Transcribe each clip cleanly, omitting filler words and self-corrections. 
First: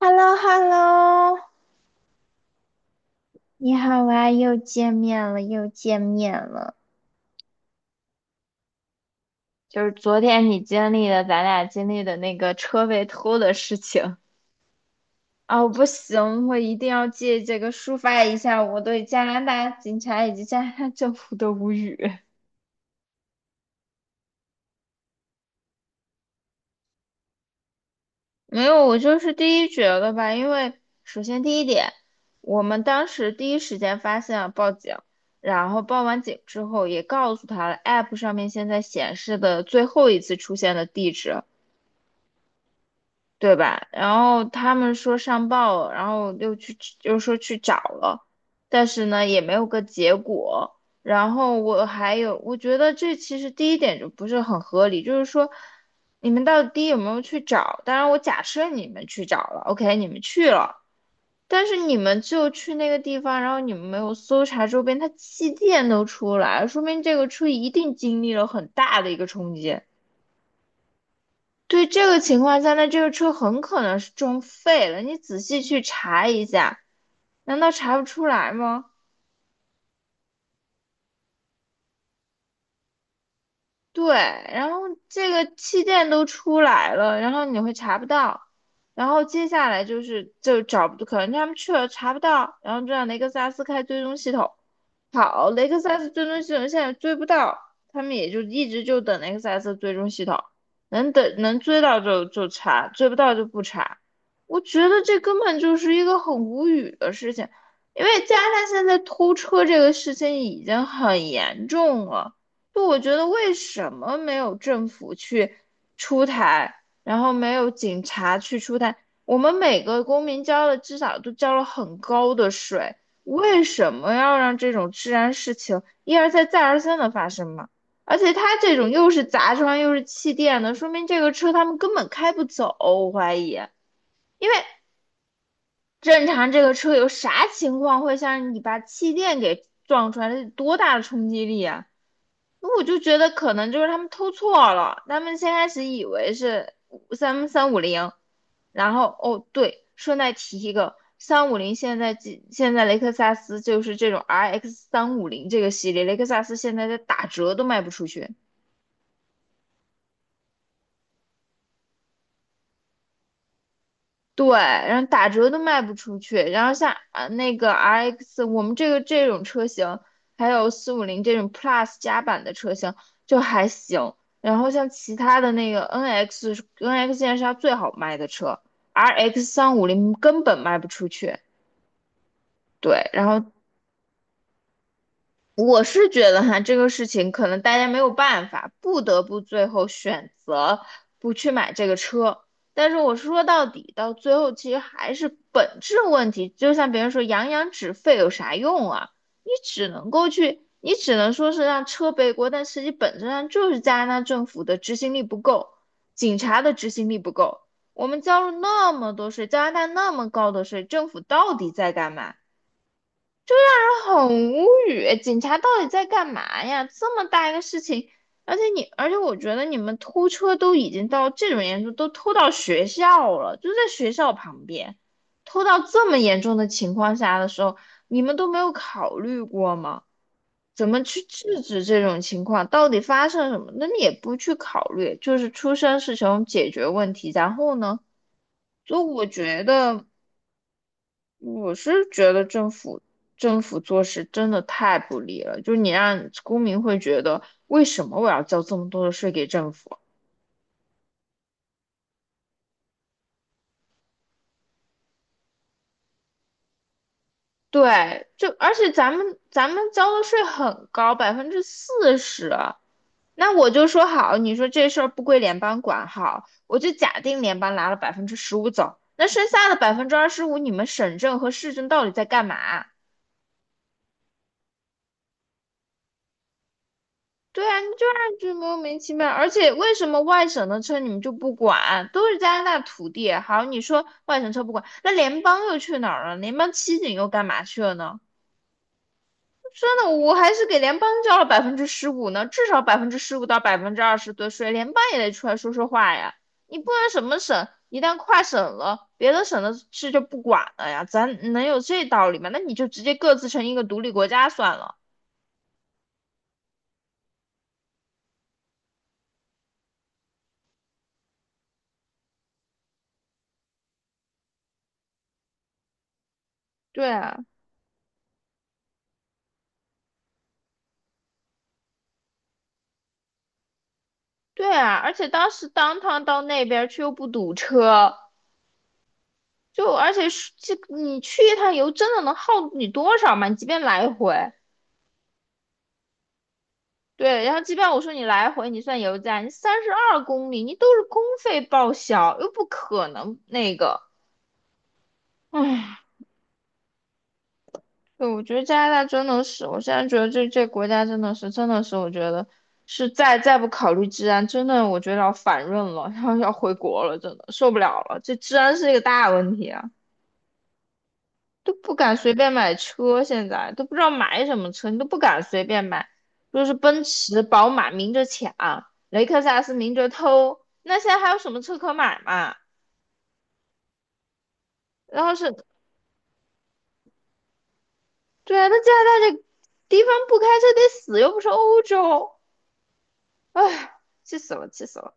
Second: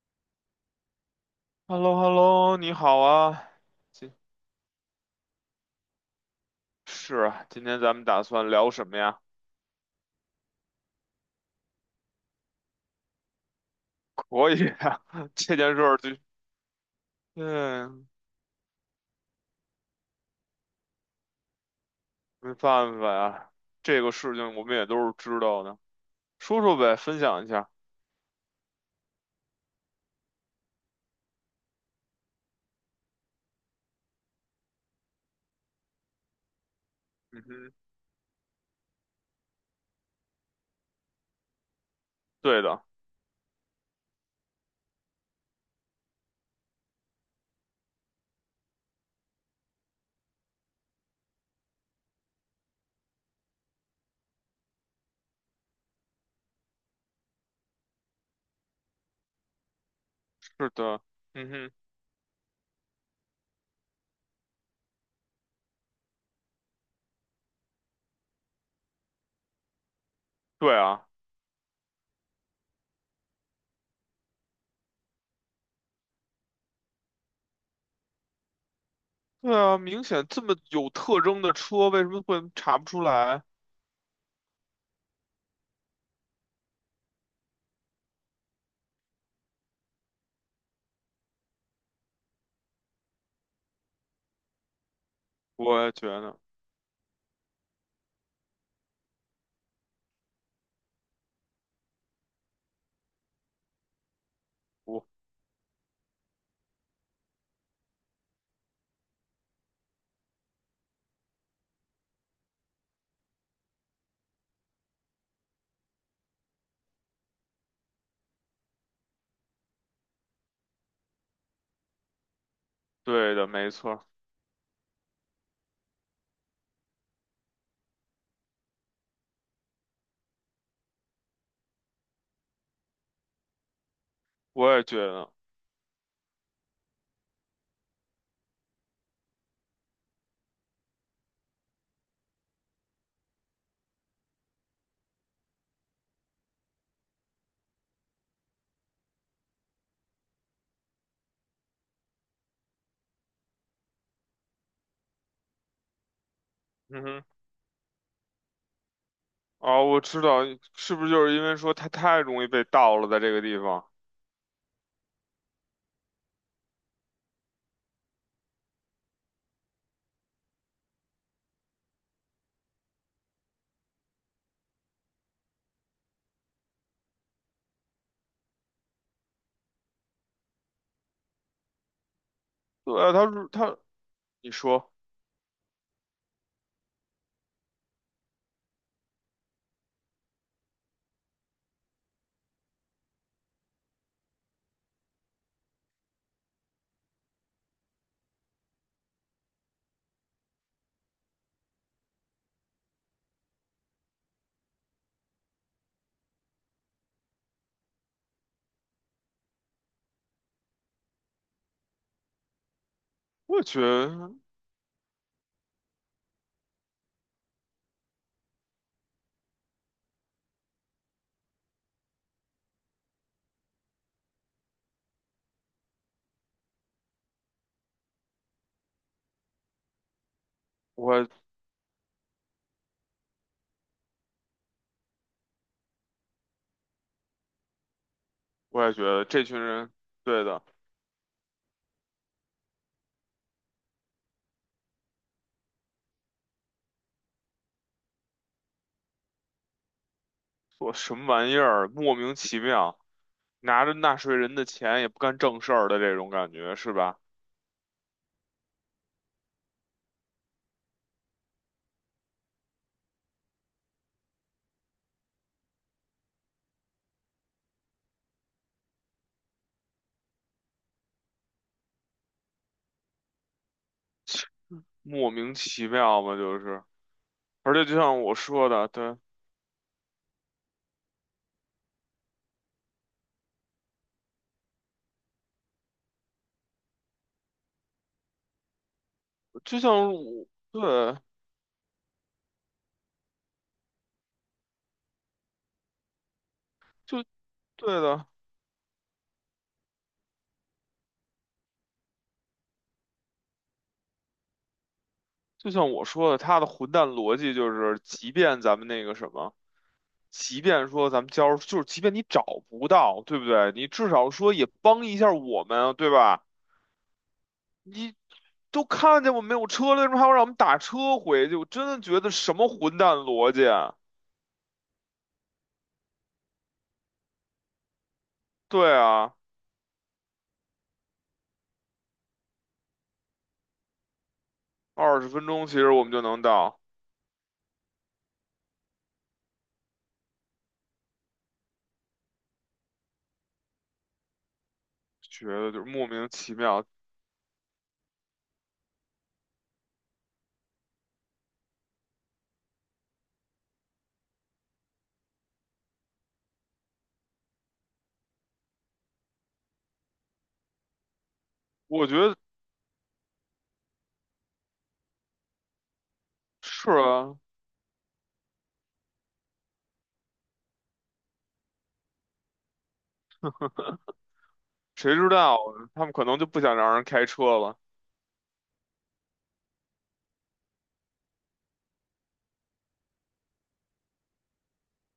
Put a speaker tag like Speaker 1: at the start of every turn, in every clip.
Speaker 1: h e l l o h e l l o
Speaker 2: h e l l o h e l l o 你好啊，
Speaker 1: 你好
Speaker 2: 今
Speaker 1: 啊，又见面了，又见面了。
Speaker 2: 是啊，今天咱们打算聊什么呀？
Speaker 1: 就是昨天你经历的，咱俩经历的那个车被偷的事 情。
Speaker 2: 可以啊，这
Speaker 1: 哦，我
Speaker 2: 件事
Speaker 1: 不
Speaker 2: 儿就，
Speaker 1: 行，我一定要借这个抒
Speaker 2: 嗯，
Speaker 1: 发一下我对加拿大警察以及加拿大政府的无语。
Speaker 2: 没办法呀，这个事情我们也都是知道的，说说呗，分享一下。
Speaker 1: 没有，我就是第一觉得吧，因为首先第一点，我们当时第一时间发现了报警，然后报完警之后也告
Speaker 2: 嗯
Speaker 1: 诉他
Speaker 2: 哼，
Speaker 1: 了，App 上面现在显示的最后一次出现的地址。
Speaker 2: 对的，
Speaker 1: 对吧？然后他们说上报了，然后又去，又说去找了，但是呢也没有个结果。然后我还有，我觉得这其实第一点就不是很合理，就是说你们到底有没有去找？当然，我假设你们去找了，OK,你们去
Speaker 2: 是
Speaker 1: 了，
Speaker 2: 的，嗯
Speaker 1: 但
Speaker 2: 哼，
Speaker 1: 是你们就去那个地方，然后你们没有搜查周边，他气垫都出来了说明这个车一定经历了很大的一个冲击。
Speaker 2: 对啊，
Speaker 1: 对这个情况下，那这个车很可能是撞废了。你仔细去查一下，难道查不出来吗？
Speaker 2: 对啊，明显这么有特征的车，为什么会查不出来？
Speaker 1: 对，然后这个气垫都出来了，然后你会查不到，然后接下来就是就找不，可能他们去了查不到，然后就让雷克萨斯开追踪系统。好，雷克
Speaker 2: 我也
Speaker 1: 萨
Speaker 2: 觉
Speaker 1: 斯追
Speaker 2: 得，
Speaker 1: 踪系统现在追不到，他们也就一直就等雷克萨斯追踪系统，能等能追到就查，追不到就不查。我觉得
Speaker 2: 我，
Speaker 1: 这根本就是一个很无语的事情，因为加上现在偷车这个事情已经很严重了。就我觉得为什么没有政府去出台，然后没有警察去出台？我们每个公民交了至少都交了很高的税，
Speaker 2: 对的，
Speaker 1: 为
Speaker 2: 没错
Speaker 1: 什
Speaker 2: 儿
Speaker 1: 么要让这种治安事情一而再再而三的发生嘛？而且他这种又是砸窗又是气垫的，说明这个车他们根本开不走，我怀疑。
Speaker 2: 我也觉得，
Speaker 1: 正常这个车有啥情况会像你把气垫给撞出来？这得多大的冲击力啊！那我就觉得可能就是他们偷错了，他们先开始以为是三五零，然后哦对，顺带提一个，三五零现在几现在雷克萨斯就是这种 RX 三五零这个系列，雷克萨斯现在在
Speaker 2: 嗯哼，
Speaker 1: 打折都卖不出去。
Speaker 2: 啊，我知道，是不是就是因为说它太容易被盗了，在这个地方？
Speaker 1: 对，然后打折都卖不出去。然后像啊那个 RX,我们这种车型，还有四五零这种 Plus 加版的车型就还行。然后像其他的那个 NX，NX 现在是它最好卖的车，RX 三五零根本卖不出去。
Speaker 2: 对
Speaker 1: 对，
Speaker 2: 啊，
Speaker 1: 然
Speaker 2: 他是
Speaker 1: 后
Speaker 2: 他，你说，
Speaker 1: 我是觉得哈，这个事情可能大家没有办法，不得不最后选择不去买这个车。但是我说到底，到最后其实还是本质问题。就像别人说"扬扬止沸"有啥用啊？你只能够去，你只能说是让车背锅，但实际本质上就是加拿大政府的执行力不够，警察的执行力不够。我们交了那么多税，加拿大那么高的税，政府到底在干嘛？
Speaker 2: 我也觉得，
Speaker 1: 很无语，警察到底在干嘛呀？这么大一个事情，而且我觉得你们偷车都已经到这种严重，都偷到学校了，就在学校旁边，偷到这么严重的情况下的时候，你们都没有考虑过吗？怎么
Speaker 2: 我
Speaker 1: 去
Speaker 2: 也
Speaker 1: 制止这种情况？到底发生什么？那你也不去考虑，就是出生是穷，解决问题，然后呢？
Speaker 2: 我也
Speaker 1: 就
Speaker 2: 觉得
Speaker 1: 我
Speaker 2: 这群
Speaker 1: 觉
Speaker 2: 人，
Speaker 1: 得。
Speaker 2: 对的，
Speaker 1: 我是觉得政府做事真的太不利了，就是你让公民会觉得为什么我要交这么多的税给政府？
Speaker 2: 做什么玩意儿，莫名其妙，拿着纳税人的钱也不干正事儿的这种感觉，是吧？
Speaker 1: 对，就而且咱们交的税很高，40%。那我就说好，你说这事儿不归联邦管好，我就假定联邦拿了百分之十五走，那剩下的25%，你们省政和市政到底在干嘛？
Speaker 2: 莫名其妙嘛，就是，
Speaker 1: 对
Speaker 2: 而
Speaker 1: 啊，
Speaker 2: 且
Speaker 1: 你
Speaker 2: 就
Speaker 1: 就
Speaker 2: 像我
Speaker 1: 让就
Speaker 2: 说
Speaker 1: 莫
Speaker 2: 的，
Speaker 1: 名其
Speaker 2: 对，
Speaker 1: 妙，而且为什么外省的车你们就不管？都是加拿大土地，好，你说外省车不管，那联邦又去哪儿了？联邦骑警又干嘛去了呢？
Speaker 2: 就
Speaker 1: 真的，
Speaker 2: 像
Speaker 1: 我
Speaker 2: 我，
Speaker 1: 还是给
Speaker 2: 对，
Speaker 1: 联邦交了百分之十五呢，至少百分之十五到百分之二十的税，联邦也得出来说说话呀。你不能什
Speaker 2: 就
Speaker 1: 么省，一
Speaker 2: 对
Speaker 1: 旦
Speaker 2: 的，
Speaker 1: 跨省了，别的省的事就不管了呀，咱能有这道理吗？那你就直接各自成一个独立国家算了。
Speaker 2: 就像我说的，他的混蛋逻辑就是，即便咱们那个什么。即便说咱们交，就是即便你找不到，对不对？你至少说也帮一下我们啊，对吧？
Speaker 1: 对啊。
Speaker 2: 你都看见我没有车了，为什么还要让我们打车回去？我真的觉得什么混蛋逻辑啊
Speaker 1: 对啊，而且当时当趟到那边儿去又不堵车，
Speaker 2: 对啊，
Speaker 1: 就而且是这你去一趟油真的能耗你多少嘛？你即便来回，
Speaker 2: 20分钟其实我们就能到，
Speaker 1: 对，然后即便我说你来回你算油价，你32公里，你都是公费报销，又不可能那个，
Speaker 2: 觉得就是
Speaker 1: 唉，
Speaker 2: 莫名其妙。
Speaker 1: 对，我觉得加拿大真的是，我现在觉得这国家真的是，我觉得是再不考虑治安，真的我觉得要反润了，然后要回国了，真的受不了了，这治安是一个大问题啊。都不
Speaker 2: 我
Speaker 1: 敢
Speaker 2: 觉
Speaker 1: 随
Speaker 2: 得
Speaker 1: 便买车，现在都不知道买什么车，你都不敢随便买。就是
Speaker 2: 是
Speaker 1: 奔
Speaker 2: 啊，
Speaker 1: 驰、宝马明着抢，雷克萨斯明着偷，那现在还有什么车可买嘛？
Speaker 2: 谁
Speaker 1: 然
Speaker 2: 知
Speaker 1: 后是，
Speaker 2: 道啊他们可能就不想让人开车了。
Speaker 1: 对啊，那加拿大这地方不开车得死，又不是欧洲，唉，气死了，气死了。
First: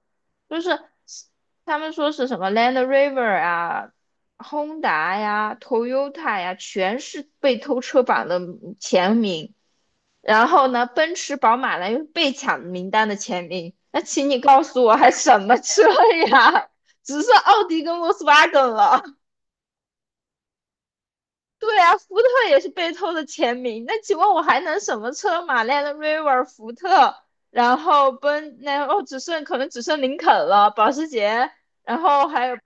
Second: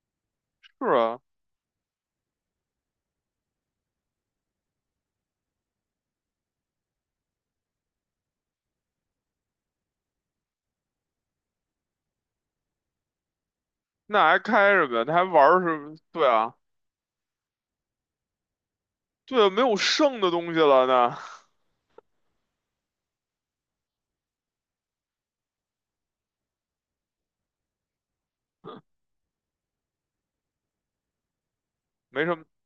Speaker 1: 就是
Speaker 2: 是啊，
Speaker 1: 他们说是什么 Land Rover 啊、Honda 呀、Toyota 呀，全是被偷车榜的前名。然后呢，奔驰、宝马、呢？又是被抢名单的前名。那
Speaker 2: 那
Speaker 1: 请
Speaker 2: 还
Speaker 1: 你告
Speaker 2: 开
Speaker 1: 诉
Speaker 2: 什
Speaker 1: 我，
Speaker 2: 么呀？
Speaker 1: 还
Speaker 2: 他还
Speaker 1: 什
Speaker 2: 玩
Speaker 1: 么
Speaker 2: 儿什
Speaker 1: 车
Speaker 2: 么？对啊，
Speaker 1: 呀？只剩奥迪跟 Volkswagen 了。
Speaker 2: 对啊，没有剩的东西了那
Speaker 1: 对啊，福特也是被偷的前名。那请问我还能什么车嘛？Land Rover、福特，然后奔那哦，只剩可能只剩林肯了，保时捷，然
Speaker 2: 没
Speaker 1: 后
Speaker 2: 什么，
Speaker 1: 还有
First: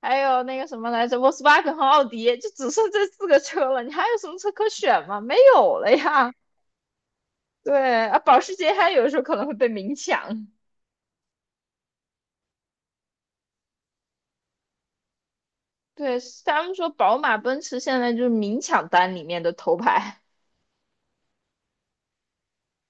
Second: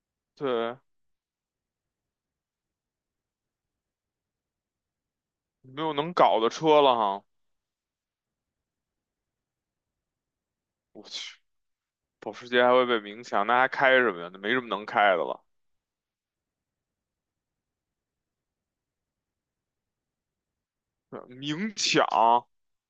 Speaker 1: 那个
Speaker 2: 对，
Speaker 1: 什么来着，Volkswagen 和奥迪，就只剩这四个车了。你还有什么车可选吗？没有
Speaker 2: 没有
Speaker 1: 了
Speaker 2: 能
Speaker 1: 呀。
Speaker 2: 搞的车了哈。
Speaker 1: 对啊，保时捷还有时候可能会被明抢。
Speaker 2: 我去，保时捷还会被明抢，那还开什么呀？那没什么能开的了。
Speaker 1: 对，他们说宝马、奔驰现在就是明抢单里面的头牌。
Speaker 2: 对明抢。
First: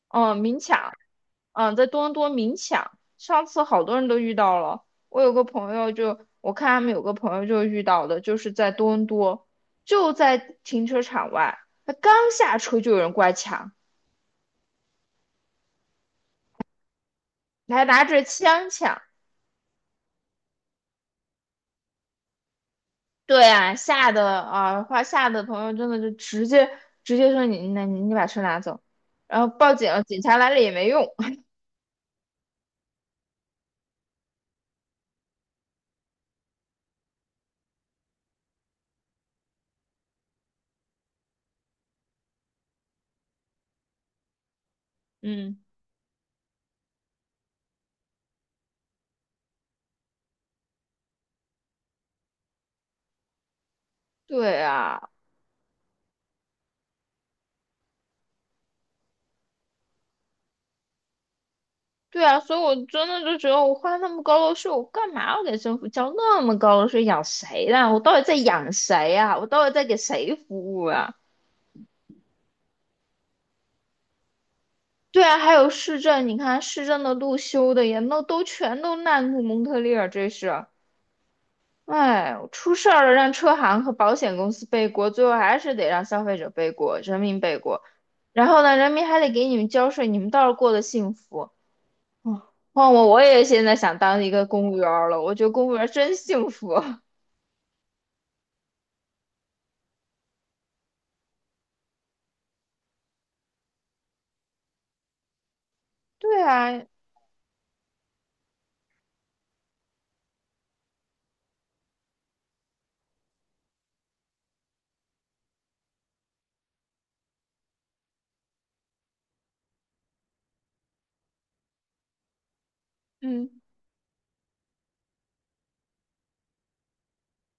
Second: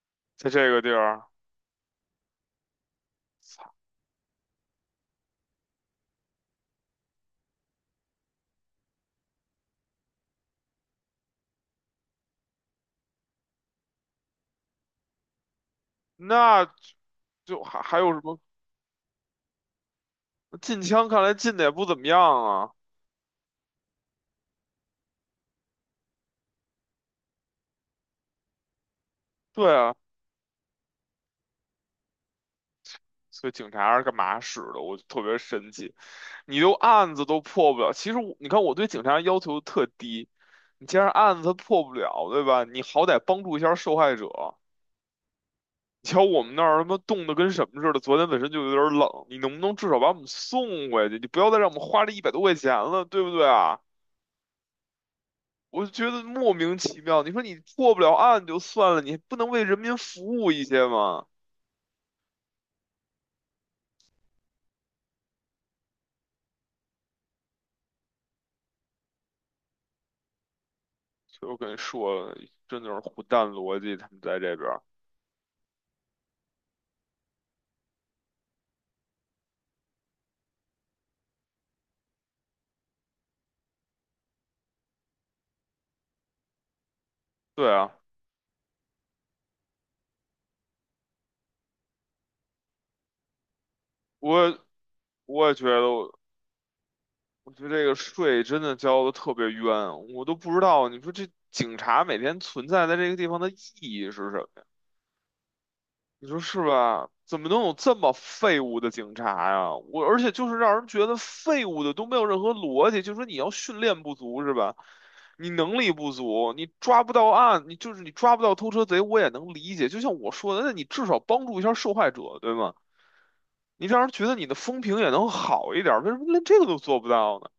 Speaker 1: 嗯，
Speaker 2: 在
Speaker 1: 明
Speaker 2: 这个地
Speaker 1: 抢，
Speaker 2: 儿，
Speaker 1: 嗯，在多伦多明抢，上次
Speaker 2: 操，
Speaker 1: 好多人都遇到了。我有个朋友就，我看他们有个朋友就遇到的，就是在多伦多，就在停车场外，他刚下车就有人过来抢，
Speaker 2: 那就就还
Speaker 1: 还
Speaker 2: 还
Speaker 1: 拿
Speaker 2: 有什
Speaker 1: 着
Speaker 2: 么
Speaker 1: 枪抢，
Speaker 2: 禁枪？看来禁的也不怎么样啊。
Speaker 1: 对啊，吓得啊，话吓得朋友真的就直接说你那你你把车拿走，然后
Speaker 2: 对
Speaker 1: 报警
Speaker 2: 啊，
Speaker 1: 了，警察来了也没用。
Speaker 2: 所以警察是干嘛使的？我就特别神奇，你都案子都破不了。其实我，你看我对警察要求特低，你既然案子破不了，对吧？你好歹帮助一下受害者。
Speaker 1: 嗯，
Speaker 2: 你瞧我们那儿他妈冻得跟什么似的，昨天本身就有点冷，你能不能至少把我们送回去？你不要再让我们花这一百多块钱了，对不对啊？
Speaker 1: 对啊，
Speaker 2: 我就觉得莫名其妙。你说你破不了案就算了，你不能为人民服务一些吗？
Speaker 1: 对啊，所以我真的就觉得我花那么高的税，我干嘛要给政府交那么高的税？养谁呢？我到底在养谁呀？我到底在给谁服务啊？
Speaker 2: 就以我跟你说了，真的是虎蛋逻辑，他们在这边儿。
Speaker 1: 对啊，还有市政，你看市政的路修的也那都全都烂路蒙特利尔，这是。哎，出事儿了，让车行和保险公司背锅，最后还是得让消费者背锅，人民背
Speaker 2: 对
Speaker 1: 锅。
Speaker 2: 啊，
Speaker 1: 然后呢，人民还得给你们交税，你们倒是过得幸福。嗯，换我，我也现在想当一个
Speaker 2: 我
Speaker 1: 公务员儿了，我觉
Speaker 2: 我
Speaker 1: 得
Speaker 2: 也觉
Speaker 1: 公务
Speaker 2: 得
Speaker 1: 员儿真
Speaker 2: 我，
Speaker 1: 幸福。
Speaker 2: 我觉得这个税真的交的特别冤，我都不知道。你说这警察每天存在在这个地方的意义是什么？你说
Speaker 1: 对
Speaker 2: 是
Speaker 1: 啊，
Speaker 2: 吧？怎么能有这么废物的警察呀？我而且就是让人觉得废物的都没有任何逻辑，就说你要训练不足是吧？你能力不足，你抓不到案，你就是你抓不到偷车贼，我也能理解。就像我说的，那你至少帮助一下受害者，对吗？
Speaker 1: 嗯，
Speaker 2: 你让人觉得你的风评也能好一点儿为什么连这个都做不到呢？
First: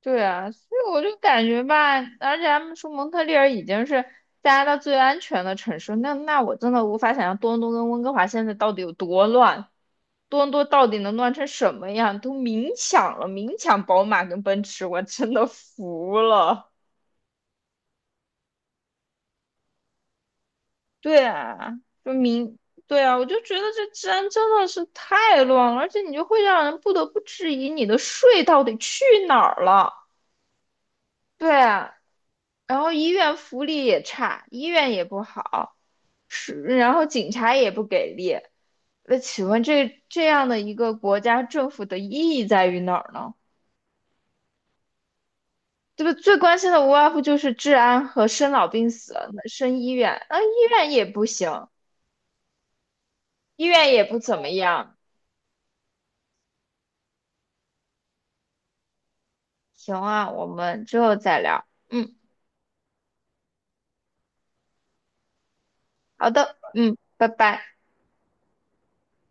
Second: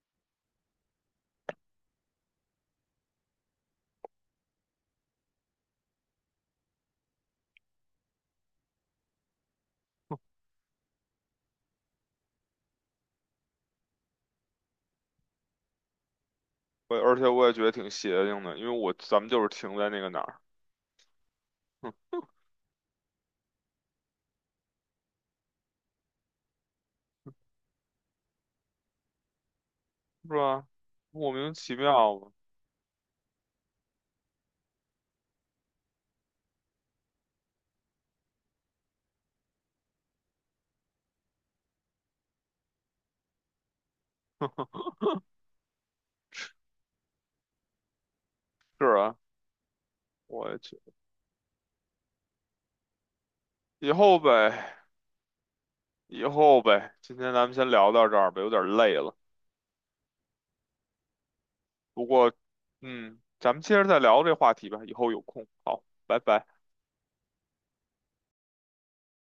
Speaker 1: 对啊，所以我就感觉吧，而且他们说蒙特利尔已经是加拿大最安全的城市，那我真的无法想象多伦多跟温哥华现在到底有多乱。多伦多到底能乱成什么样？都明抢了，明抢宝马跟奔驰，我真的服了。
Speaker 2: 我而且我也觉得挺邪性的，因为我咱们就是停在那个哪儿，
Speaker 1: 对啊，
Speaker 2: 哼
Speaker 1: 就明，对啊，我就觉得这治安真的是太乱了，而且你就会让人不得不质疑你的税到底去哪儿了。
Speaker 2: 是吧？莫名
Speaker 1: 对
Speaker 2: 其
Speaker 1: 啊，
Speaker 2: 妙吧，
Speaker 1: 然后医院福利也差，医院也不好，是，然后警察也不给力。那请问这样的一个国家政府的意义在于哪儿呢？这个最关心的无外乎就是治安和生老
Speaker 2: 是
Speaker 1: 病死，
Speaker 2: 啊，
Speaker 1: 那生医院，啊，医
Speaker 2: 我。
Speaker 1: 院也不行，医院
Speaker 2: 以
Speaker 1: 也
Speaker 2: 后
Speaker 1: 不怎么
Speaker 2: 呗，
Speaker 1: 样。
Speaker 2: 以后呗，今天咱们先聊到这儿吧，有点累了。
Speaker 1: 行啊，我们之后再聊。
Speaker 2: 不
Speaker 1: 嗯，
Speaker 2: 过，嗯，咱们接着再聊这话题吧，以后有空。好，拜
Speaker 1: 好
Speaker 2: 拜。
Speaker 1: 的，嗯，拜拜。